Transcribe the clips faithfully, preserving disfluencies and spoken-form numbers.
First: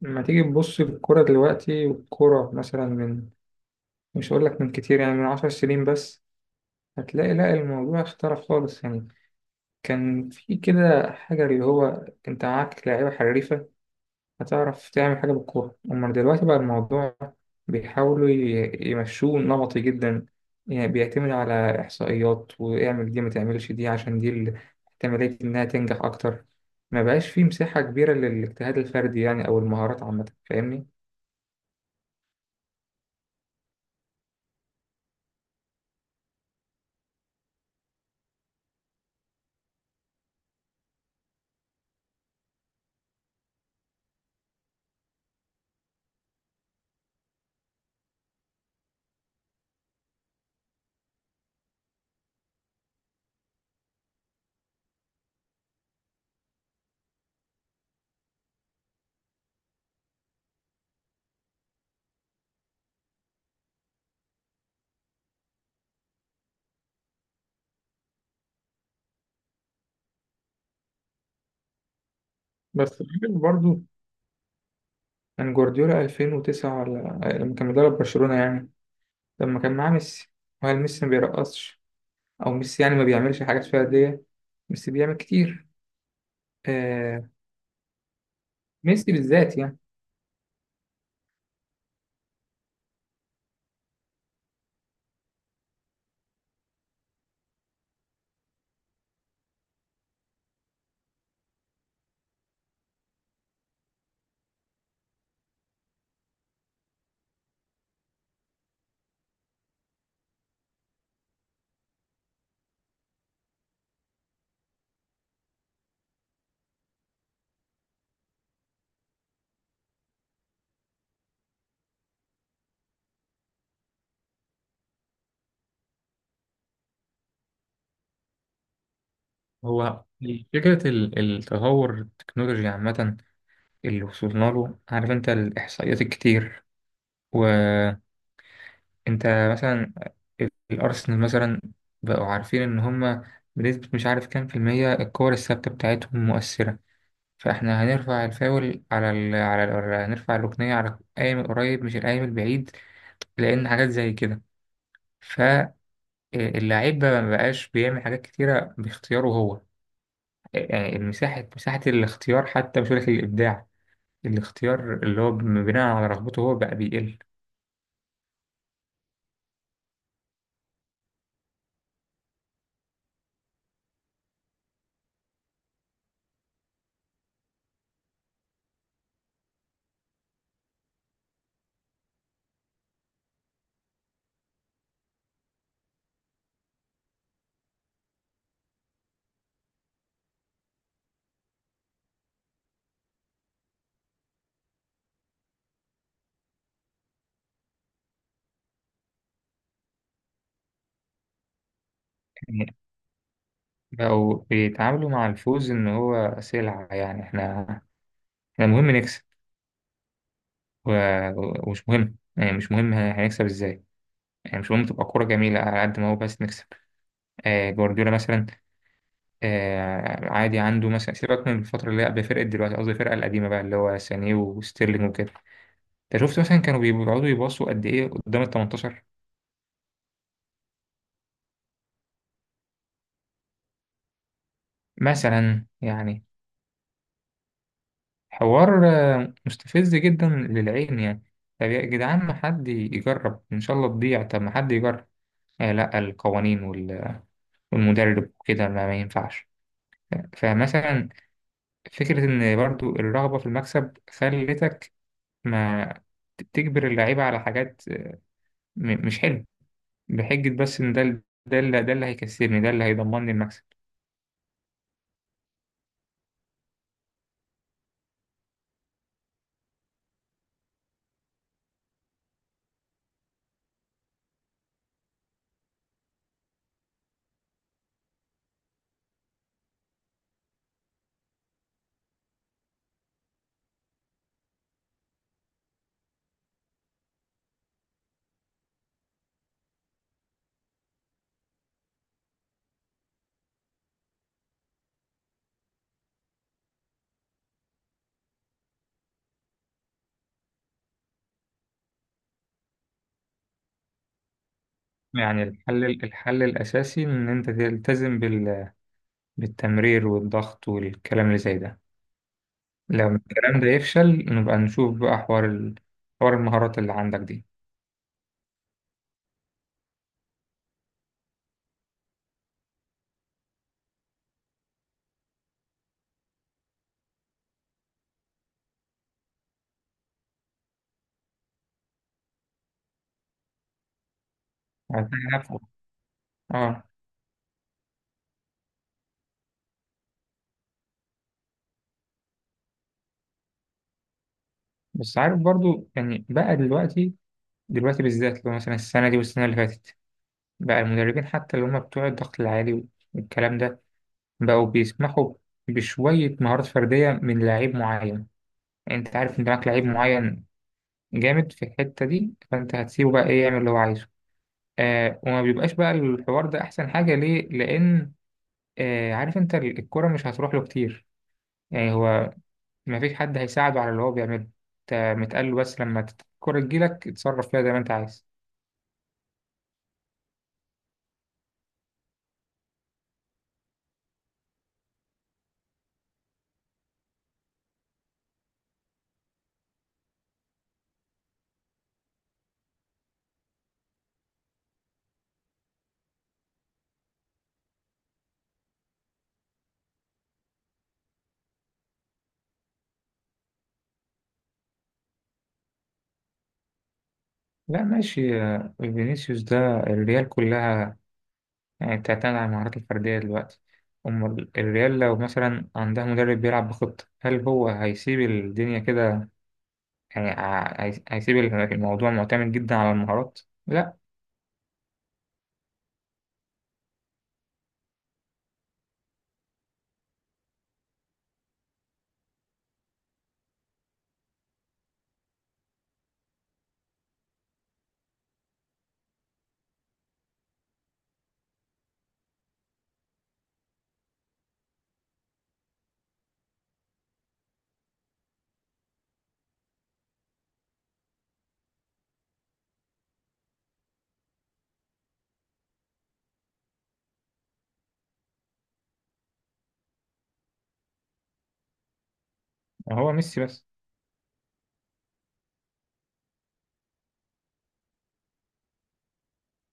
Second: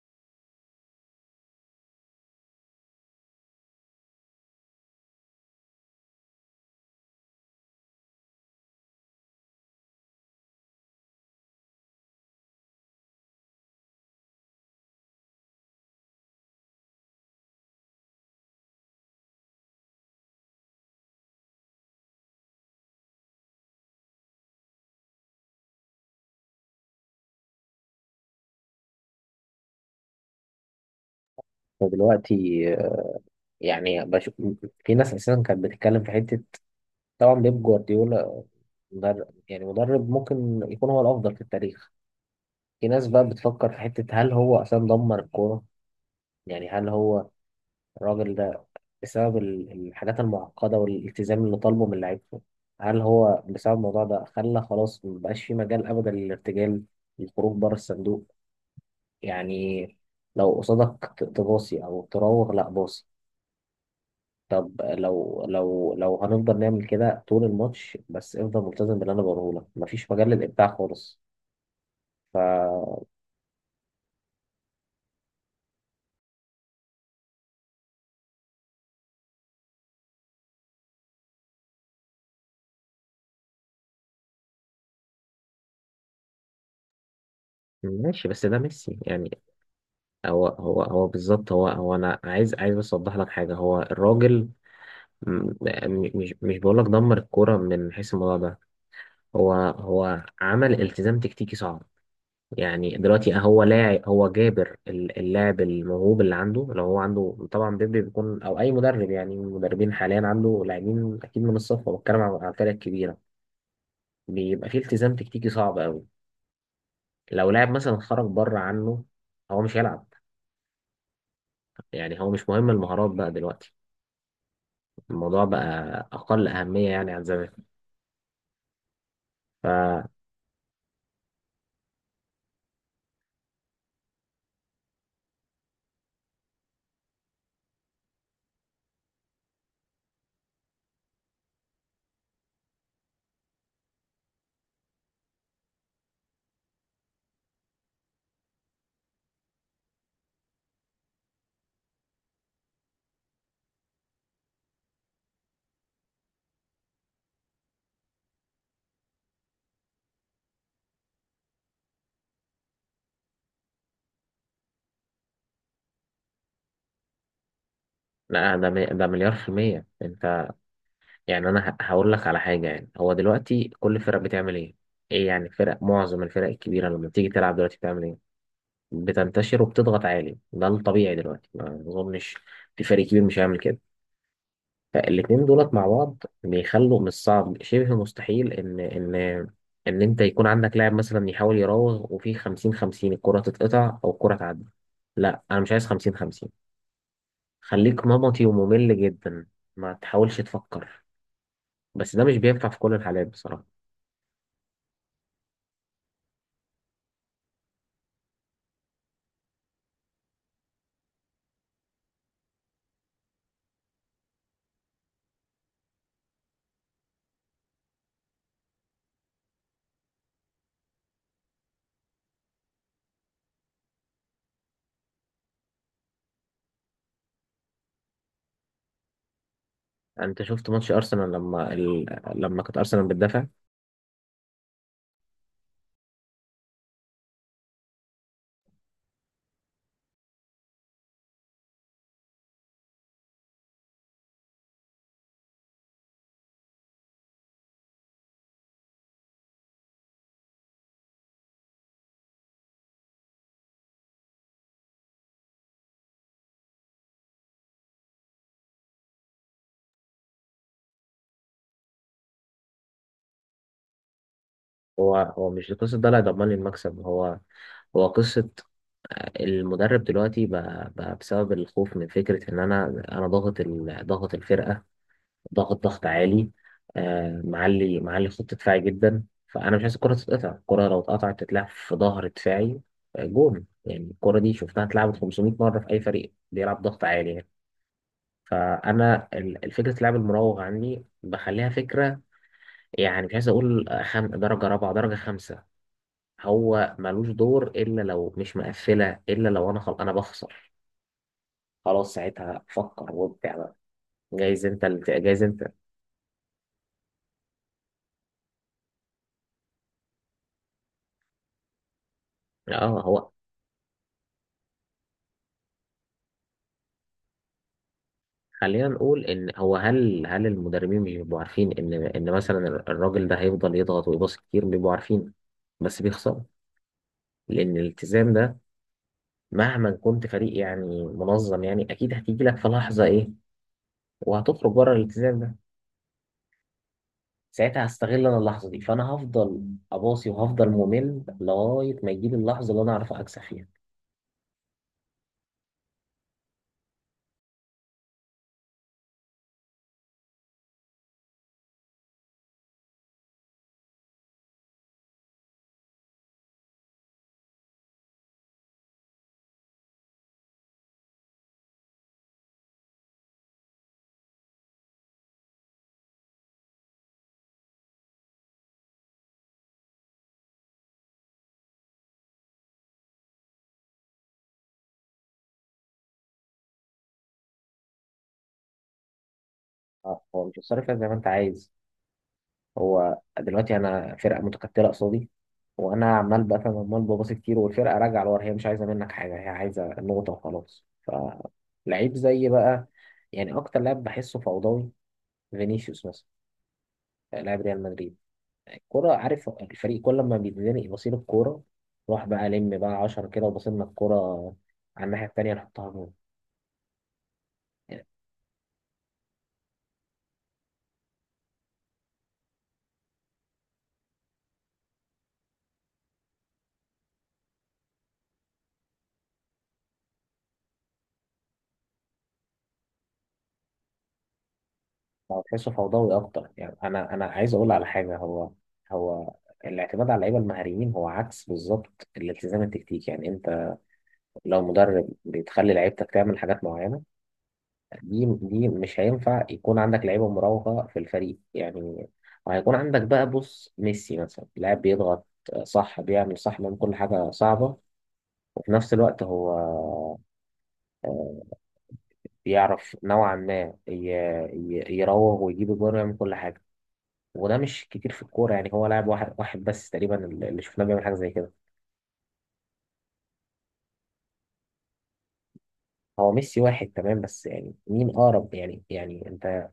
لما تيجي تبص الكرة دلوقتي والكرة مثلا من مش هقول لك من كتير، يعني من عشر سنين بس، هتلاقي لا الموضوع اختلف خالص. يعني كان في كده حاجة اللي هو انت معاك لعيبة حريفة هتعرف تعمل حاجة بالكورة. أما دلوقتي بقى الموضوع بيحاولوا ي- يمشوه نمطي جدا، يعني بيعتمد على إحصائيات، واعمل دي ما تعملش دي، عشان دي ال- احتمالية إنها تنجح أكتر. ما بقاش فيه مساحة كبيرة للاجتهاد الفردي يعني، أو المهارات عامة. فاهمني؟ فدلوقتي، آه، يعني بش... في ناس اساسا كانت بتتكلم في حته. طبعا بيب جوارديولا مدرب، يعني مدرب ممكن يكون هو الافضل في التاريخ. في ناس بقى بتفكر في حته، هل هو اساسا دمر الكوره؟ يعني هل هو الراجل ده بسبب ال- الحاجات المعقده والالتزام اللي طالبه من لعيبته، هل هو بسبب الموضوع ده خلى خلاص مبقاش في مجال ابدا للارتجال، للخروج بره الصندوق؟ يعني لو قصادك ت- تباصي او تراوغ، لا باصي. طب لو لو لو هنفضل نعمل كده طول الماتش، بس افضل ملتزم باللي انا بقوله لك، مفيش مجال للابداع خالص. بس ف برضه كان جوارديولا ألفين وتسعة، ولا لما كان مدرب برشلونة يعني، لما كان معاه ميسي، وهل ميسي ما بيرقصش؟ أو ميسي يعني ما بيعملش حاجات فردية؟ ميسي بيعمل كتير. آه، ماشي، بس ده ميسي ميسي يعني. بالذات يعني. هو هو هو بالظبط، هو هو انا عايز عايز بس اوضح لك حاجه. هو الراجل م- م- مش مش بقول لك دمر الكوره من حيث الموضوع ده، هو هو عمل التزام تكتيكي صعب. يعني دلوقتي هو لاعب، هو جابر ال- اللاعب الموهوب اللي عنده، لو هو عنده طبعا بيبي بيكون او اي مدرب، يعني المدربين حاليا عنده لاعبين اكيد من الصف، بتكلم عن عن الفرق الكبيره، بيبقى فيه التزام تكتيكي صعب قوي. لو لاعب مثلا خرج بره عنه، هو مش هيلعب. يعني هو مش مهم المهارات بقى دلوقتي، الموضوع بقى اقل اهميه يعني عن زمان. ف هو فكرة ال- التطور التكنولوجي عامة اللي وصلنا له، عارف أنت الإحصائيات الكتير. وأنت مثلا، الأرسنال مثلا، بقوا عارفين إن هما بنسبة مش عارف كام في المية الكور الثابتة بتاعتهم مؤثرة، فاحنا هنرفع الفاول على ال... على ال... هنرفع الركنية على القايم القريب مش القايم البعيد، لأن حاجات زي كده. فاللعيب بقى مبقاش بيعمل حاجات كتيرة باختياره هو، آه، يعني المساحة، مساحة الاختيار حتى، مش هقولك الإبداع، الاختيار اللي هو بناء على رغبته هو بقى بيقل. لا، ده مي- ده مليار في المية انت. يعني انا ه- هقول لك على حاجه. يعني هو دلوقتي كل فرق بتعمل ايه؟ ايه يعني فرق، معظم الفرق الكبيره لما بتيجي تلعب دلوقتي بتعمل ايه؟ بتنتشر وبتضغط عالي، ده الطبيعي دلوقتي. ما اظنش في فريق كبير مش هيعمل كده. فالاتنين دولت مع بعض بيخلوا من الصعب، شبه مستحيل ان ان ان انت يكون عندك لاعب مثلا يحاول يراوغ، وفي خمسين خمسين الكره تتقطع او الكره تعدي. لا انا مش عايز خمسين خمسين، خليك نمطي وممل جدا، ما تحاولش تفكر. بس ده مش بينفع يعني في كل الحالات بصراحه. بقوا بيتعاملوا مع الفوز إن هو سلعة. يعني احنا، احنا مهم نكسب، و... ومش مهم، يعني مش مهم هنكسب ازاي، يعني مش مهم تبقى كورة جميلة على قد ما هو، بس نكسب. آه جوارديولا مثلا، آه عادي عنده مثلا، سيبك من الفترة اللي هي قبل فرقة دلوقتي، قصدي الفرقة القديمة بقى، اللي هو سانيه وستيرلينج وكده، انت شفت مثلا كانوا بيقعدوا يباصوا قد ايه قدام ال تمنتاشر انت شفت ماتش ارسنال لما ال... لما كانت ارسنال بتدافع؟ مثلا يعني، حوار آه، مستفز جدا للعين يعني. طب يا جدعان ما حد يجرب، ان شاء الله تضيع، طب ما حد يجرب. آه لا، القوانين وال- والمدرب وكده ما, ما ينفعش. فمثلا فكرة ان برضو الرغبة في المكسب خلتك ما تجبر اللعيبة على حاجات م- مش حلوة، بحجة بس إن ده ال- ده اللي ده اللي هيكسبني، ده اللي هيضمن لي المكسب. هو هو مش قصه ده اللي هيضمن لي المكسب، هو هو قصه المدرب دلوقتي بقى, بقى بسبب الخوف من فكره ان انا انا ضاغط ال... ضاغط الفرقه، ضاغط ضغط عالي، آه معلي معلي خط دفاعي جدا، فانا مش عايز الكره تتقطع، الكره لو اتقطعت تتلعب في ظهر دفاعي. آه، جون، يعني الكره دي شفتها اتلعبت خمسمية مره في اي فريق بيلعب ضغط عالي يعني. فانا ال- الفكره اللعب المراوغ عندي بخليها فكره، يعني مش عايز اقول خم... درجه رابعه درجه خمسه. هو ملوش دور الا لو مش مقفله، الا لو انا خل... انا بخسر. خلاص ساعتها فكر وابدع بقى. جايز انت اللي... ت- جايز يعني انت. الحل، الحل الأساسي إن أنت تلتزم بال... بالتمرير والضغط والكلام اللي زي ده. اه لو هو، الكلام ده يفشل نبقى نشوف بقى حوار ال... حوار المهارات اللي عندك دي. خلينا نقول ان هو، هل هل المدربين مش بيبقوا عارفين ان ان مثلا الراجل ده هيفضل يضغط ويباصي كتير؟ بيبقوا عارفين، بس بيخسروا، لان الالتزام ده مهما كنت فريق يعني منظم، يعني اكيد هتيجي لك في لحظه ايه، وهتخرج بره هتلاقي الالتزام نفسك. ده. اه. ساعتها هستغل انا اللحظه دي، فانا هفضل اباصي وهفضل ممل لغايه ما يجيلي اللحظه اللي انا اعرف اكسب فيها. بس عارف برضو يعني بقى دلوقتي، دلوقتي بالذات لو مثلا السنة دي والسنة اللي فاتت، بقى المدربين حتى اللي هم بتوع الضغط العالي والكلام ده بقوا بيسمحوا بشوية مهارات فردية من لعيب معين. يعني انت عارف ان معاك لعيب معين جامد في الحتة دي، فانت هتسيبه بقى ايه يعمل اللي هو عايزه. آه، وما بيبقاش بقى الحوار ده احسن حاجة ليه، لان آه، عارف انت، ال- الكرة مش هتروح له كتير، يعني هو ما فيش حد هيساعده على اللي هو بيعمله. انت متقال له بس لما تت- الكرة تجيلك اتصرف فيها زي ما انت عايز. آه، هو مش هتصرف فيها زي ما انت عايز. هو دلوقتي انا فرقه متكتله قصادي، وانا عمال بقى، فاهم، عمال بباصي كتير والفرقه راجعه لورا، هي مش عايزه منك حاجه، هي عايزه النقطه وخلاص. فلعيب زي بقى، يعني اكتر لاعب بحسه فوضوي، فينيسيوس مثلا، لاعب ريال مدريد، الكورة، عارف، الفريق كل ما بيتزنق بصيل الكورة، روح بقى لم بقى عشرة كده وبصيلنا الكورة على الناحية التانية نحطها جول. لا يعني ماشي، آه، فينيسيوس ده الريال كلها يعني، بتعتمد على المهارات الفردية دلوقتي. أمال الريال لو مثلا عندها مدرب بيلعب بخطة، هل هو هيسيب الدنيا كده؟ يعني ع- هي- هيسيب الموضوع معتمد جدا على المهارات؟ لا. هو تحسه فوضوي أكتر. يعني أنا أنا عايز أقول على حاجة. هو هو الاعتماد على اللعيبة المهاريين هو عكس بالظبط الالتزام التكتيكي. يعني أنت لو مدرب بتخلي لعيبتك تعمل حاجات معينة، دي دي مش هينفع يكون عندك لعيبة مراوغة في الفريق يعني. وهيكون عندك بقى، بص، ميسي مثلا لاعب بيضغط صح، بيعمل صح من كل حاجة صعبة، في نفس الوقت هو بيعرف نوعا ما ي- ي- يراوغ ويجيب الجون ويعمل كل حاجة. وده مش كتير في الكورة، يعني هو لاعب واحد واحد بس تقريبا اللي شفناه بيعمل حاجة زي كده. هو ميسي بس. هو ميسي واحد تمام، بس يعني مين أقرب؟ يعني يعني أنت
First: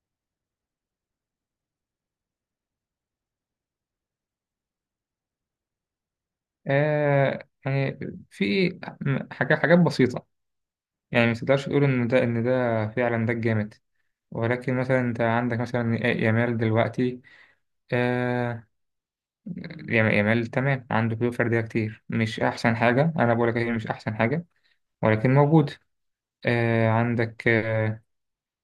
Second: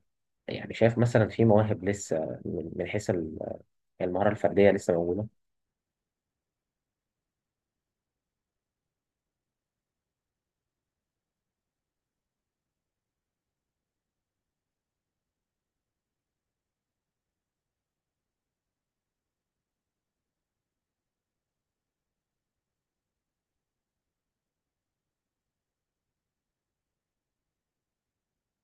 يعني شايف مثلا في مواهب لسه، من من حيث ال- المهارة الفردية لسه موجودة؟ آه يعني في حاجات، حاجات بسيطة، يعني ما تقدرش تقول إن ده، إن ده فعلا ده الجامد، ولكن مثلا أنت عندك مثلا يامال دلوقتي، آه، يام- يامال تمام، عنده قدرة فردية كتير، مش أحسن حاجة، أنا بقول لك هي مش أحسن حاجة، ولكن موجود. آه عندك، آه،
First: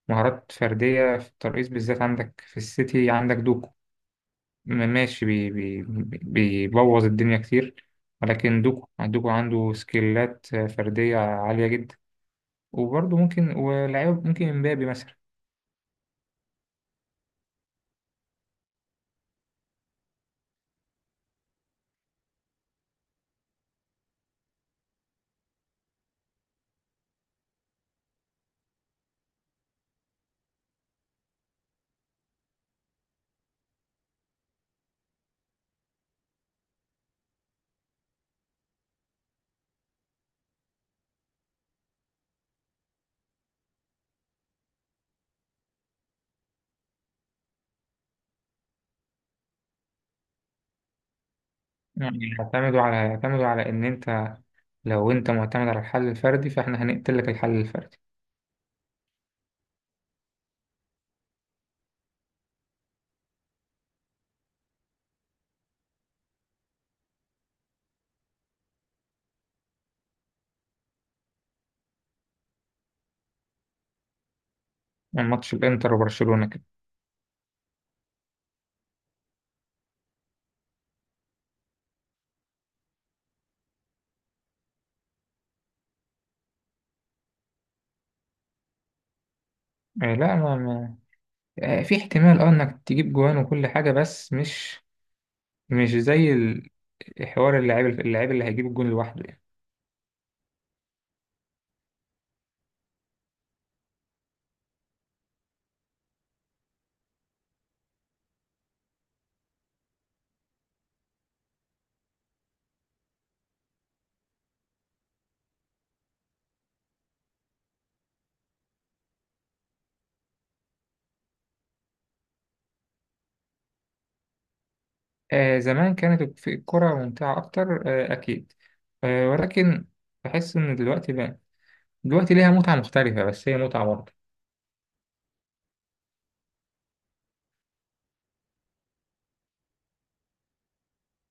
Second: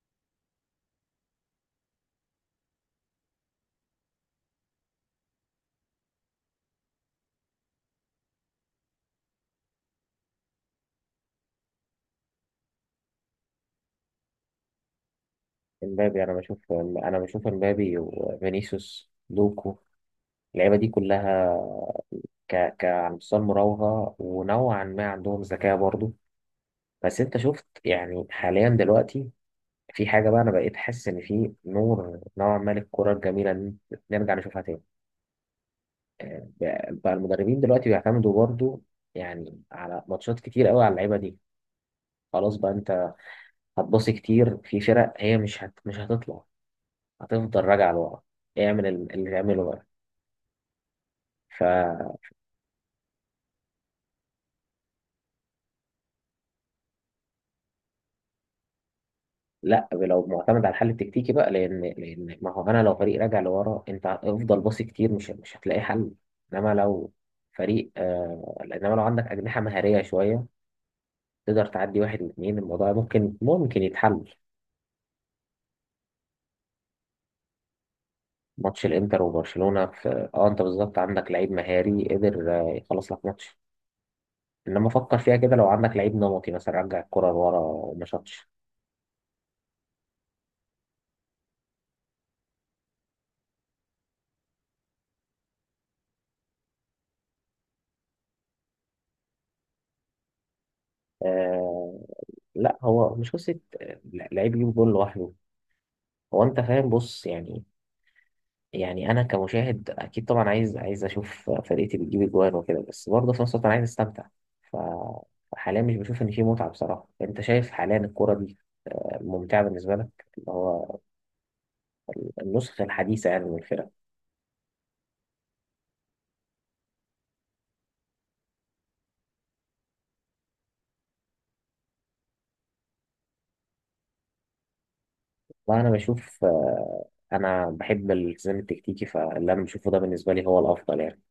مهارات فردية في الترقيص بالذات، عندك في السيتي عندك دوكو، ماشي بي بي بيبوظ الدنيا كتير، ولكن دوكو، دوكو عنده سكيلات فردية عالية جدا. وبرضه ممكن، ولاعيب ممكن امبابي مثلا. امبابي، أنا بشوف، أنا بشوف امبابي وفينيسيوس لوكو، اللعيبة دي كلها ك ك على مستوى المراوغة ونوعا ما عندهم ذكاء برضه. بس انت شفت، يعني حاليا دلوقتي في حاجة بقى، انا بقيت حاسس ان في نور نوعا ما للكرة الجميلة، ان نرجع نشوفها تاني. آه، بقى المدربين دلوقتي بيعتمدوا برضو يعني على ماتشات كتير قوي على اللعيبة دي. خلاص بقى انت هتبصي كتير في فرق هي مش هت... مش هتطلع، هتفضل راجعة لورا، اعمل ال- اللي تعمله بقى. يعني يعتمدوا على، يعتمدوا على ان انت لو انت معتمد على الحل الفردي فاحنا هنقتل لك الحل الفردي. لا، لو معتمد على الحل التكتيكي بقى، لان لان ما هو انا لو فريق راجع لورا، انت افضل باصي كتير، مش مش هتلاقي حل. انما لو فريق آه انما لو عندك اجنحه مهاريه شويه، تقدر تعدي واحد واثنين، الموضوع ممكن ممكن يتحل. ماتش الانتر وبرشلونة كده، ماتش الانتر وبرشلونه، في اه، انت بالظبط عندك لعيب مهاري قدر، آه، يخلص لك ماتش. انما فكر فيها كده، لو عندك لعيب نمطي مثلا رجع الكره لورا وما شاطش. آه، لا ما ما- آه، في احتمال اه انك تجيب جوان وكل حاجة، بس مش، مش زي ال- حوار اللاعب، اللاعب اللي هيجيب الجون لوحده يعني. آه لا، هو مش قصه، آه، لعيب يجيب جول لوحده. هو انت فاهم، بص، يعني يعني انا كمشاهد اكيد طبعا عايز عايز اشوف فرقتي بتجيب اجوان وكده، بس برضه في نفس الوقت انا عايز استمتع. ف- فحاليا مش بشوف ان في متعه بصراحه. انت شايف حاليا الكوره دي ممتعه بالنسبه لك؟ اللي هو النسخه الحديثه يعني من الفرق. آه زمان كانت الكرة ممتعة أكتر، آه أكيد، آه ولكن بحس إن دلوقتي بقى، دلوقتي ليها متعة مختلفة، بس هي متعة برضه. وانا بشوف، آه، انا بحب الالتزام التكتيكي، فاللي انا بشوفه ده بالنسبه لي هو الافضل يعني.